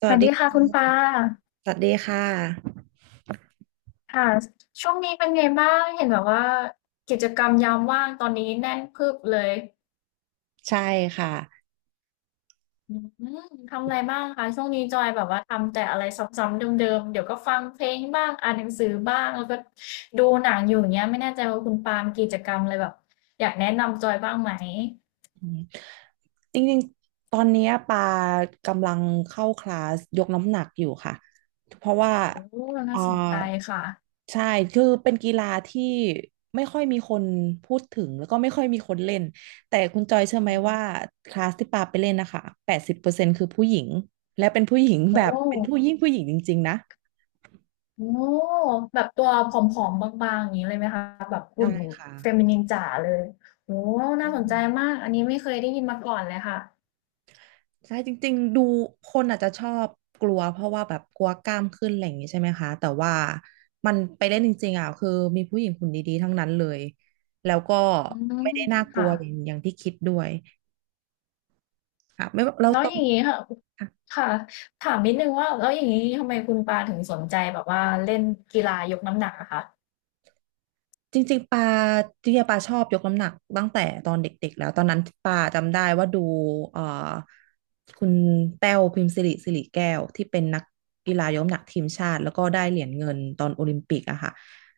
สสวัวัสสดีดีค่ะค่คุณปาะสวัสดีค่ะ ค่ะช่วงนี้เป็นไงบ้างเห็นแบบว่ากิจกรรมยามว่างตอนนี้แน่นพึบเลยใช่ค่ะอืทำอะไรบ้างคะช่วงนี้จอยแบบว่าทำแต่อะไรซ้ำๆเดิมๆเดี๋ยวก็ฟังเพลงบ้างอ่านหนังสือบ้างแล้วก็ดูหนังอยู่อย่างเงี้ยไม่แน่ใจว่าคุณปาล์มีกิจกรรมอะไรแบบอยากแนะนำจอยบ้างไหมอืมจริงๆตอนเนี้ยปากำลังเข้าคลาสยกน้ำหนักอยู่ค่ะเพราะว่าโอ้เอ่อน่าสนใจค่ะใช่คือเป็นกีฬาที่ไม่ค่อยมีคนพูดถึงแล้วก็ไม่ค่อยมีคนเล่นแต่คุณจอยเชื่อไหมว่าคลาสที่ปาไปเล่นนะคะ80%คือผู้หญิง และเป็นผู้หญิงโอแบบเป็นผู้้ ยิ่งผู้หญิงจริงๆนะโอ้แบบตัวผอมๆบางๆอย่างนี้เลยไหมคะแบบใช่หุ่นค่ะเฟมินินจ๋าเลยโอ้อืน่าสนใจม มากอันนี้ไม่เคยได้ยินมาก่อนเลยค่ะใช่จริงๆดูคนอาจจะชอบกลัวเพราะว่าแบบกลัวกล้ามขึ้นอะไรอย่างนี้ใช่ไหมคะแต่ว่ามันไปเล่นจริงๆอ่ะคือมีผู้หญิงหุ่นดีๆทั้งนั้นเลยแล้วก็อืไม่มได้น่ากลัค่ะวอย่างที่คิดด้วยค่ะไม่ว่าเราแล้วต้ออง ย่างนี้ค่ะค่ะถามนิดนึงว่าแล้วอย่างนี้ทำไมคุณปาถึงสนใจแบบว่าเล่นกีฬายกน้ำหนักอะคะจริงๆปาจริงๆปาชอบยกน้ำหนักตั้งแต่ตอนเด็กๆแล้วตอนนั้นปาจำได้ว่าดูเอ่อคุณแต้วพิมพ์สิริสิริแก้วที่เป็นนักกีฬายกน้ำหนักทีมชาติแล้วก็ได้เหรียญเงินตอนโอลิมปิกอะค่ะ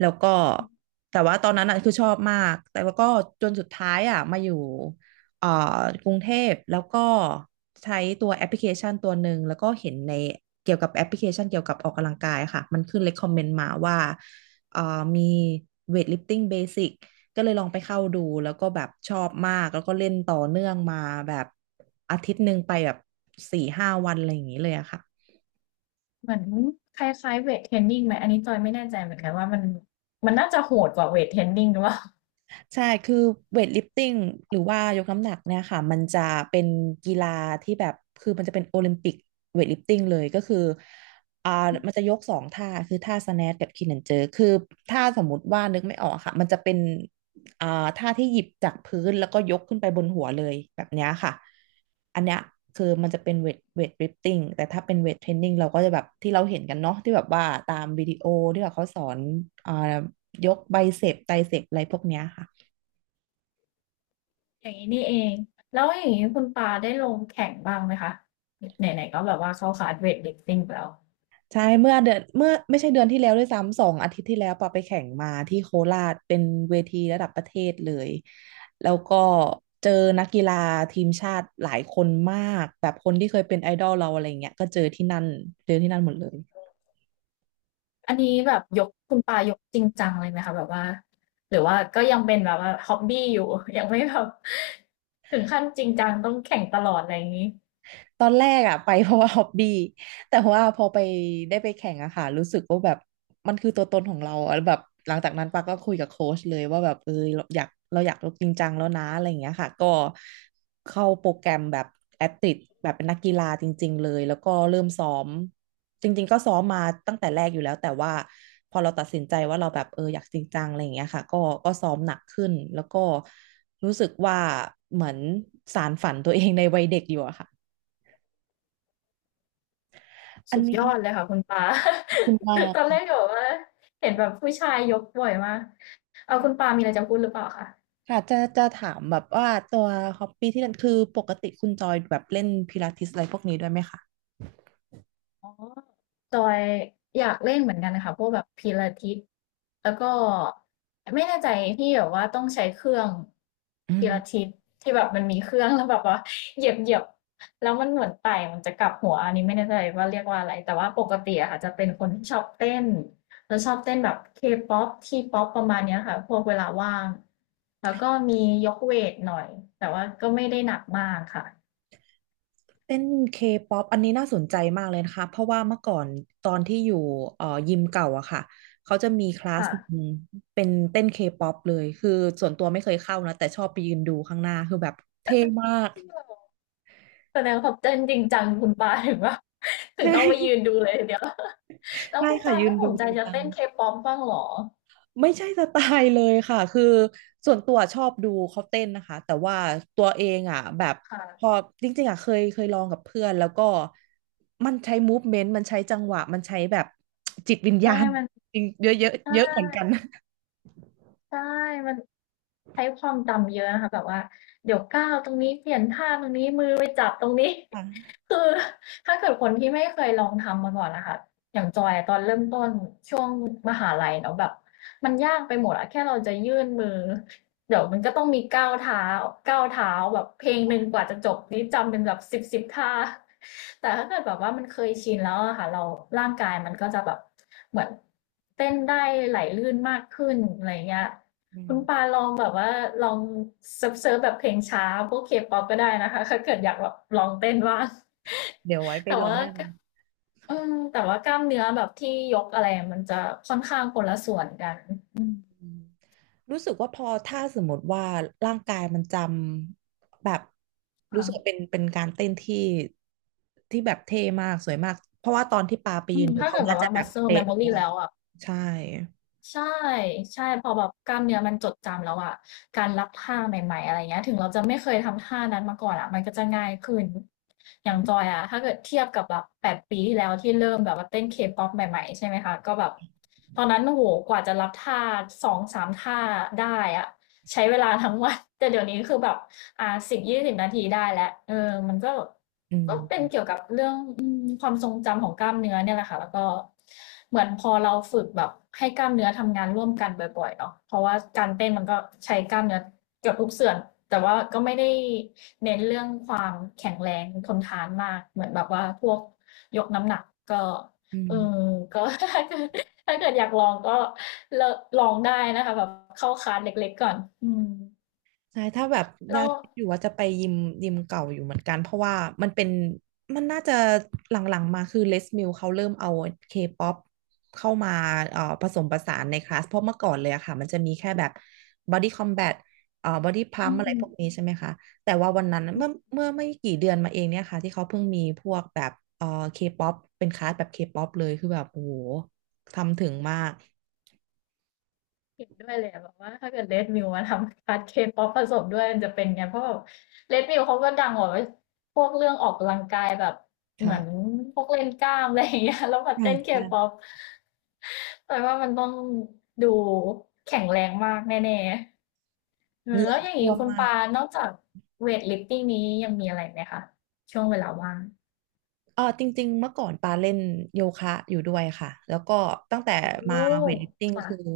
แล้วก็แต่ว่าตอนนั้นอะคือชอบมากแต่ว่าก็จนสุดท้ายอะมาอยู่เอ่อกรุงเทพแล้วก็ใช้ตัวแอปพลิเคชันตัวหนึ่งแล้วก็เห็นในเกี่ยวกับแอปพลิเคชันเกี่ยวกับออกกำลังกายอะค่ะมันขึ้น recommend มาว่า เอ่อมีเวทลิฟติ้งเบสิกก็เลยลองไปเข้าดูแล้วก็แบบชอบมากแล้วก็เล่นต่อเนื่องมาแบบอาทิตย์หนึ่งไปแบบ4-5 วันอะไรอย่างนี้เลยอะค่ะ เหมือนคล้ายๆเวทเทรนนิ่งไหมอันนี้จอยไม่แน่ใจเหมือนกันว่ามันมันน่าจะโหดกว่าเวทเทรนนิ่งหรือเปล่า ใช่คือเวทลิฟติ้งหรือว่ายกน้ำหนักเนี่ยค่ะมันจะเป็นกีฬาที่แบบคือมันจะเป็นโอลิมปิกเวทลิฟติ้งเลยก็คืออ่ามันจะยก2 ท่าคือท่าสแนทกับคีนแอนเจอร์คือท่าสมมติว่านึกไม่ออกอะค่ะมันจะเป็นอ่าท่าที่หยิบจากพื้นแล้วก็ยกขึ้นไปบนหัวเลยแบบเนี้ยค่ะอันเนี้ยคือมันจะเป็นเวทลิฟติ้งแต่ถ้าเป็นเวทเทรนนิ่งเราก็จะแบบที่เราเห็นกันเนาะที่แบบว่าตามวิดีโอที่แบบเขาสอนอ่ายกไบเซปไตรเซปอะไรพวกเนี้ยค่ะ อย่างนี้นี่เองแล้วอย่างนี้คุณปาได้ลงแข่งบ้างไหมคะไหนๆก็แบบว่าเข้าคลาสเวทลิฟติ้งไปแล้วใช่เมื่อไม่ใช่เดือนที่แล้วด้วยซ้ำ2 อาทิตย์ที่แล้วปอไปแข่งมาที่โคราชเป็นเวทีระดับประเทศเลยแล้วก็เจอนักกีฬาทีมชาติหลายคนมากแบบคนที่เคยเป็นไอดอลเราอะไรเงี้ยก็เจอที่นั่นเจอที่นั่นหมดเลย อันนี้แบบยกคุณปายกจริงจังเลยไหมคะแบบว่าหรือว่าก็ยังเป็นแบบว่าฮ็อบบี้อยู่ ยังไม่แบบ ถึงขั้นจริงจังต้องแข่งตลอดอะไรอย่างนี้ตอนแรกอะไป เพราะว่าฮอบบี้แต่ว่าพอไปได้ไปแข่งอะค่ะรู้สึกว่าแบบมันคือตัวตนของเราอะแบบหลังจากนั้นปาก็คุยกับโค้ชเลยว่าแบบเออเราอยากเราอยากลงจริงจังแล้วนะอะไรอย่างเงี้ยค่ะก็เข้าโปรแกรมแบบแอตติแบบเป็นนักกีฬาจริงๆเลยแล้วก็เริ่มซ้อมจริงๆก็ซ้อมมาตั้งแต่แรกอยู่แล้วแต่ว่าพอเราตัดสินใจว่าเราแบบเอออยากจริงจังอะไรอย่างเงี้ยค่ะก็ซ้อมหนักขึ้นแล้วก็รู้สึกว่าเหมือนสานฝันตัวเองในวัยเด็กอยู่อะค่ะ อันสุดนี้ยอดเลยค่ะคุณปา ขอบคุ ณมากตอนแรกก็บอกว่าเห็นแบบผู้ชายยกบ่อยมากเอาคุณปามีอะไรจะพูดหรือเปล่าคะค่ะจะถามแบบว่าตัวฮอบบี้ที่เล่นคือปกติคุณจอยแบบเล่นพิลาทิสอะไรพวกนี้ด้วยไหมคะอ๋อ จอยอยากเล่นเหมือนกันนะคะพวกแบบพิลาทิสแล้วก็ไม่แน่ใจที่แบบว่าต้องใช้เครื่องอืพิลามทิสที่แบบมันมีเครื่องแล้วแบบว่าเหยียบเหยียบแล้วมันเหมือนไต่มันจะกลับหัวอันนี้ไม่แน่ใจว่าเรียกว่าอะไรแต่ว่าปกติอะค่ะจะเป็นคนที่ชอบเต้นแล้วชอบเต้นแบบเคป๊อปทีป๊อปประมาณเนี้ยค่ะพวกเวลาว่างแล้วก็มียกเวทหน่อยแต่ว่าก็ไม่ได้หนักมากค่ะเต้นเคป๊อปอันนี้น่าสนใจมากเลยนะคะเพราะว่าเมื่อก่อนตอนที่อยู่ยิมเก่าอะค่ะเขาจะมีคลาสค่ะ หนึ่งเป็นเต้นเคป๊อปเลยคือส่วนตัวไม่เคยเข้านะแต่ชอบไปยืนดูข้างหน้าคือแบบเท่มากแสดงความเต้นจริงจังคุณปาถึงว่า ถึงใช่ ต้อง ไปยืนดูเลยทีเดียว แล้วใช่คุณค่ะปายืนไม่สดูนใจจริงจะจัง เต้นเคป๊อปบ้างเหรอไม่ใช่สไตล์เลยค่ะ คือส่วนตัวชอบดูเขาเต้นนะคะแต่ว่าตัวเองอ่ะแบบพอค่ะจริงๆอ่ะเคยลองกับเพื่อนแล้วก็มันใช้มูฟเมนต์มันใช้จังหวะมันใช้แบบจิตวิญใช่ญาณมันจริงเยอะเยอะใช่เยอะเหมือนกันใช่มันใช้ความจำเยอะนะคะแบบว่าเดี๋ยวก้าวตรงนี้เปลี่ยนท่าตรงนี้มือไปจับตรงนี้ ค่ะ คือถ้าเกิดคนที่ไม่เคยลองทำมาก่อนนะคะอย่างจอยอะตอนเริ่มต้นช่วงมหาลัยเนาะแบบมันยากไปหมดอะแค่เราจะยื่นมือ เดี๋ยวมันก็ต้องมีก้าวเท้าก้าวเท้าแบบเพลงหนึ่งกว่าจะจบนี่จำเป็นแบบสิบท่า แต่ถ้าเกิดแบบว่ามันเคยชินแล้วอะค่ะเราร่างกายมันก็จะแบบเหมือนเต้นได้ไหลลื่นมากขึ้นอะไรเงี้ย อืคุมณปาลองแบบว่าลองเซิร์ฟแบบเพลงช้าพวกเคป๊อปก็ได้นะคะถ้าเกิดอยากแบบลองเต้นว่าง เดี๋ยวไว้ ไปแต่ลองว่าได้ กอืมแต่ว่ากล้ามเนื้อแบบที่ยกอะไรมันจะค่อนข้างคนละส่วนกันอืมอืมรู้สึกว่าพอถ้าสมมติว่าร่างกายมันจำแบบรู้ค่ะ สึกว่าเป็นการเต้นที่ที่แบบเท่มากสวยมากเพราะว่าตอนที่ปาไปอืยืมนดูถ้าเขาเกิดแบน่าบจะว่า แบบ muscle เป๊ะ memory ว่าแล้วอ่ะใช่ใช่ใช่พอแบบกล้ามเนื้อมันจดจำแล้วอ่ะการรับท่าใหม่ๆอะไรเงี้ยถึงเราจะไม่เคยทำท่านั้นมาก่อนอ่ะมันก็จะง่ายขึ้นอย่างจอยอ่ะถ้าเกิดเทียบกับแบบ8 ปีที่แล้วที่เริ่มแบบว่าเต้นเคป๊อปใหม่ๆใช่ไหมคะก็แบบตอนนั้นโอ้โหกว่าจะรับท่าสองสามท่าได้อ่ะใช้เวลาทั้งวันแต่เดี๋ยวนี้คือแบบ 10-20 นาทีได้แล้วเออมันก็อืก็เป็นมเกี่ยวกับเรื่องอืมความทรงจำของกล้ามเนื้อเนี่ยแหละค่ะแล้วก็เหมือนพอเราฝึกแบบให้กล้ามเนื้อทำงานร่วมกันบ่อยๆเนาะเพราะว่าการเต้นมันก็ใช้กล้ามเนื้อเกือบทุกส่วนแต่ว่าก็ไม่ได้เน้นเรื่องความแข็งแรงทนทานมากเหมือนแบบว่าพวกยกน้ำหนักก็อืม เออก็ ถ้าเกิดถ้าเกิดอยากลองก็เลลองได้นะคะแบบเข้าคลาสเล็กๆก่อนอืมใช่ ถ้าแบบยัแล้งวคิดอยู่ว่าจะไปยิมเก่าอยู่เหมือนกัน เพราะว่ามันเป็นมันน่าจะหลังๆมาคือเลสมิลเขาเริ่มเอาเคป๊อปเข้ามาผสมผสานในคลาสเพราะเมื่อก่อนเลยอะค่ะมันจะมีแค่แบบบอดี้คอมแบทบอดี้พัอืมอะไรม พวกนี้ใช่ไหมคะแต่ว่าวันนั้นเมื่อไม่กี่เดือนมาเองเนี่ยค่ะที่เขาเพิ่งมีพวกแบบเคป๊อปเป็นคลาสแบบเคป๊อปเลยคือแบบโอ้โหทำถึงมากเห็นด้วยเลยอะแบบว่าถ้าเกิด Red Mill มวมาทำคัดเคป๊อปผสมด้วยมันจะเป็นไงเพราะแบบ Red Mill เขาก็ดังกว่าพวกเรื่องออกกำลังกายแบบเหมือนค่ะพวกเล่นกล้ามอะไรอย่างเงี้ย แล้วมาใช่เต้นเคใช่ป๊อปแต่ว่ามันต้องดูแข็งแรงมากแน่ๆเอเหองื่อแล้วอย่างท่นี้วมคุณมาก ปา นอกจากเวทลิฟติ้งนี้ยังมีอะไรไหมคะช่วงเวลาว่างเออจริงๆเมื่อก่อนปาเล่นโยคะอยู่ด้วยค่ะแล้วก็ตั้งแต่โอ้มาเวทลิฟติ้งคือค่ะ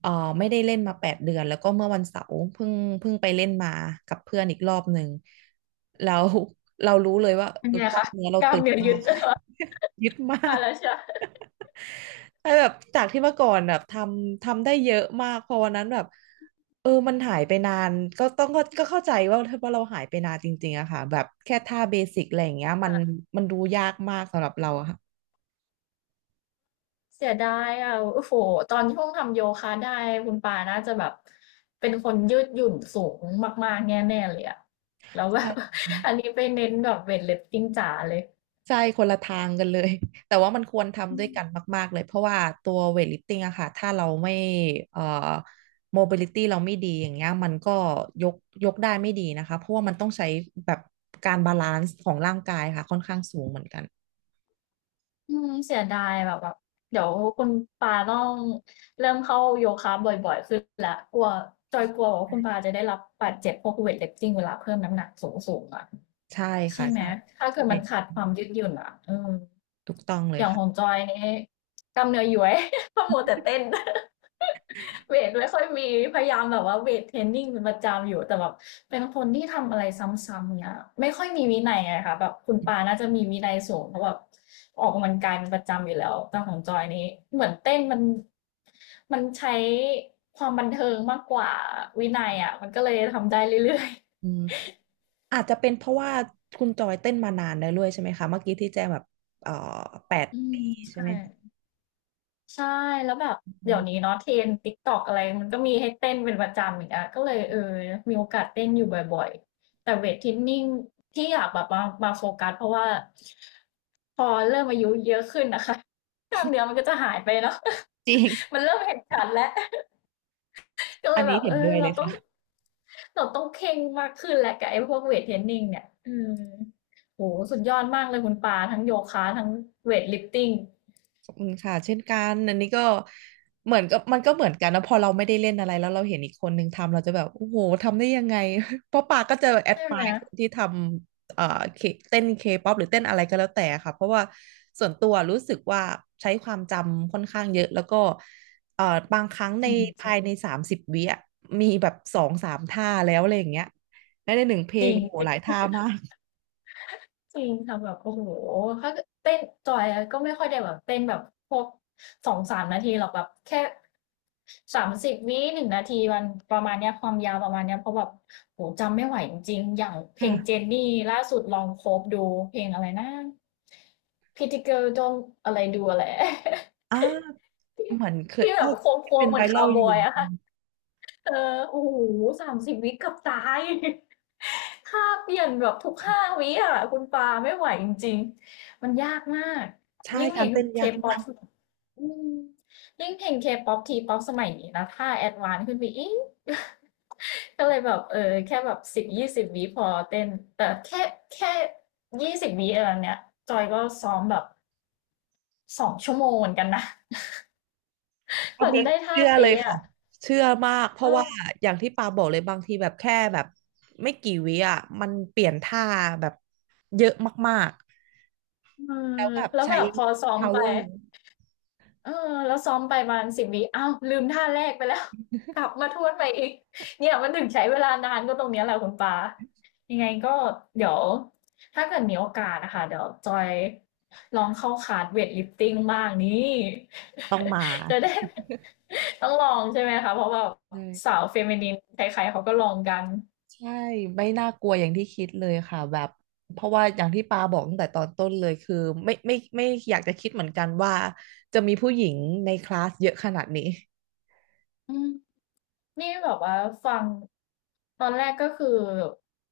เออไม่ได้เล่นมา8 เดือนแล้วก็เมื่อวันเสาร์เพิ่งไปเล่นมากับเพื่อนอีกรอบหนึ่งแล้วเรารู้เลยว่าเป็นไงกล้าคะมเนื้อเรากล้าตึมงเนื้อมายึก ด ยึดมา มากแล้วใช่ไหม ไอ้แบบจากที่เมื่อก่อนแบบทำได้เยอะมากพอวันนั้นแบบมันหายไปนานก็ต้องก็ก็เข้าใจว่าเราหายไปนานจริงๆอะค่ะแบบแค่ท่าเบสิกอะไรอย่างเงี้ยมันดูยากมากสำหรับเรา เสียดายอะโอ้โฮตอนช่วงทำโยคะได้คุณปาน่าจะแบบเป็นคนยืดหยุ่นสูงมากๆแน่ๆเลยอะแล้วแบบ ใช่ อันนี้ไปเน้นแบบเวตลิฟติ้งจ๋าเลยใช่คนละทางกันเลย แต่ว่ามันควรอืทำด้วยกันมมากๆเลยเพราะว่าตัวเวทลิฟติ้งอะค่ะถ้าเราไม่เอ่อโมบิลิตี้เราไม่ดีอย่างเงี้ยมันก็ยกยกได้ไม่ดีนะคะเพราะว่ามันต้องใช้แบบการบาลานซ์ของร่างกายค่ะค่อนข้างสูงเหมือนกันอืมเสียดายแบบแบบเดี๋ยวคุณปาต้องเริ่มเข้าโยคะบ่อยๆขึ้นแล้วกลัวจอยกลัวว่าคุณปาจะได้รับบาดเจ็บพวกเวตลิฟติ้งเวลาเพิ่มน้ำหนักสูงๆอะ ใช่ใช่ค่ะไหมใช่ถ้าเกิใช่ดมันขาดความยืดหยุ่นอ่ะเออถูกต้องเลอยย่างค่ะของจอยนี่กล้ามเนื้อย้วย เพราะมัวแต่เต้น เวทไม่ค่อยมีพยายามแบบว่าเวทเทรนนิ่งเป็นประจำอยู่แต่แบบเป็นคนที่ทำอะไรซ้ำๆเนี่ยไม่ค่อยมีวินัยอะค่ะแบบคุณปาน่าจะมีวินัยสูงเพราะแบบออกกำลังกายเป็นประจำอยู่แล้วแต่ของจอยนี่เหมือนเต้นมันใช้ความบันเทิงมากกว่าวินัยอะมันก็เลยทำได้เรื่อยอืมอาจจะเป็นเพราะว่าคุณจอยเต้นมานานแล้วด้วยใช่ไหมคะเมื่อกี้ที่แจ้งแบบเอ่อแปดๆอืมปีใช่ใช่ ไหมใช่แล้วแบบอืเดี๋ยวนี้มเนาะเทรน n d TikTok อะไรมันก็มีให้เต้นเป็นประจำอีกอะก็เลยเออมีโอกาสเต้นอยู่บ่อยๆแต่เวตเทรนนิงที่อยากแบบมาโฟกัสเพราะว่าพอเริ่มอายุเยอะขึ้นน่ะค่ะ กล้ามเนื้อมันก็จะหายไปเนาะ จริ งมันเริ่มเห็นชัดแล้วก็เลอันยแบนี้บเห็เอนอด้วยเราเลยต้องค่ะ เราต้องเคร่งมากขึ้นแหละกับไอ้พวกเวตเทรนนิงเนี่ยอืมโอ้โฮสุดยอดมากเลยคุณปาทั้งโยคะทั้งเวตลิฟติงขอบคุณค่ะเช่นกันอันนี้ก็เหมือนกับมันก็เหมือนกันนะพอเราไม่ได้เล่นอะไรแล้วเราเห็นอีกคนนึงทำเราจะแบบโอ้โหทำได้ยังไง เพราะปาก็จะแอดใช่มาไหมยคนที่ทำเคเต้นเคป๊อปหรือเต้นอะไรก็แล้วแต่ค่ะเพราะว่าส่วนตัวรู้สึกว่าใช้ความจำค่อนข้างเยอะแล้วก็เอ่อบางครั้งจริภายงใน30 วิอะมีแบบสองสามท่าแล้วอะไรอย่างเงี้ยและในหนึ่งเพลๆจรงโอ้โหิหงลายๆ ท่ามากจริงค่ะแบบโอ้โฮถ้าเกิดเต้นจอยอะก็ไม่ค่อยได้แบบเต้นแบบพวก2-3นาทีหรอกแบบแค่30วิ1นงนาทีมันประมาณเนี้ยความยาวประมาณเนี้ยเพราะแบบโอ้โฮจำไม่ไหวจริงๆอย่างเพลงเจค่ะนนี่ล่าสุดลอง c o v e ดูเพลงอะไรนะ Pretty Girl Don't อะไร Do อะไร อ่า ที่เหมือนเคยที่แบเอ้บยโค้เป็งนๆเหไวมือนรัคาลวบออยู่ ยอะค่ะ เออโอ้โฮ30วิเกือบตาย ค่าเปลี่ยนแบบทุก5วิอะคุณปาไม่ไหวจริงๆมันยากมากใช่ยิ่งเพกาลรง เต้นยากมา K-pop กสอืมยิ่งเพลง K-pop T-pop สมัยนี้นะถ้าแอดวานซ์ขึ้นไปอีก ก็เลยแบบเออแค่แบบ10-20วิพอเต้นแต่แค่20วิอะไรเนี้ยจอยก็ซ้อมแบบ2ชั่วโมงเหมือนกันนะ อักนว่านี้จะได้ท่าเชื่อเลยเป๊ะค่ะอะเชื่อมากเพเอราะอว่าอย่างที่ปาบอกเลยบางทีแบบแค่แบบไม่กี่วิอ่ะมันเปลี่ยนท่าแบบเยอะมากเออๆแล้วแบบแล้วใช้ แบบพอซ้อมไป power เออแล้วซ้อมไปประมาณสิ0วิอ้าวลืมท่าแรกไปแล้ว กลับมาทวนไปอีกเนี่ยมันถึงใช้เวลานานก็ตรงเนี้ยแหละคุณปายังไงก็เดี๋ยวถ้าเกิดมีโอกาสนะคะเดี๋ยวจอยลองเข้าคลาสเวทลิฟติ้งบ้างนี่ ต้องมา จะได้ ต้องลองใช่ไหมคะเพราะว่าเลสายวเฟมินินใครๆเขาก็ลองกันใช่ไม่น่ากลัวอย่างที่คิดเลยค่ะแบบเพราะว่าอย่างที่ปาบอกตั้งแต่ตอนต้นเลยคือไม่อยากจะคิดเหมือนกันว่าจะมีผู้หญิงในคลาสเยอะขนาดนี้อืม นี่แบบว่าฟังตอนแรกก็คือ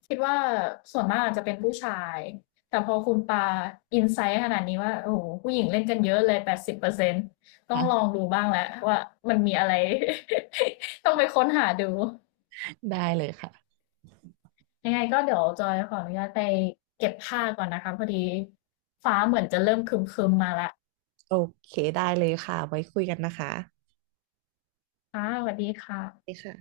คิดว่าส่วนมากอาจจะเป็นผู้ชายแต่พอคุณปาอินไซต์ขนาดนี้ว่าโอ้โหผู้หญิงเล่นกันเยอะเลย80%ต้องลองค่ะดูบ้างแล้วว่ามันมีอะไร ต้องไปค้นหาดูได้เลยค่ะยังไงก็เดี๋ยวจอยขออนุญาตไปเก็บผ้าก่อนนะคะพอดีฟ้าเหมือนจะเริ่มครึมๆมาละโอเคได้เลยค่ะไว้คุยกันนะคะค่ะสวัสดีคดี่ะค่ะ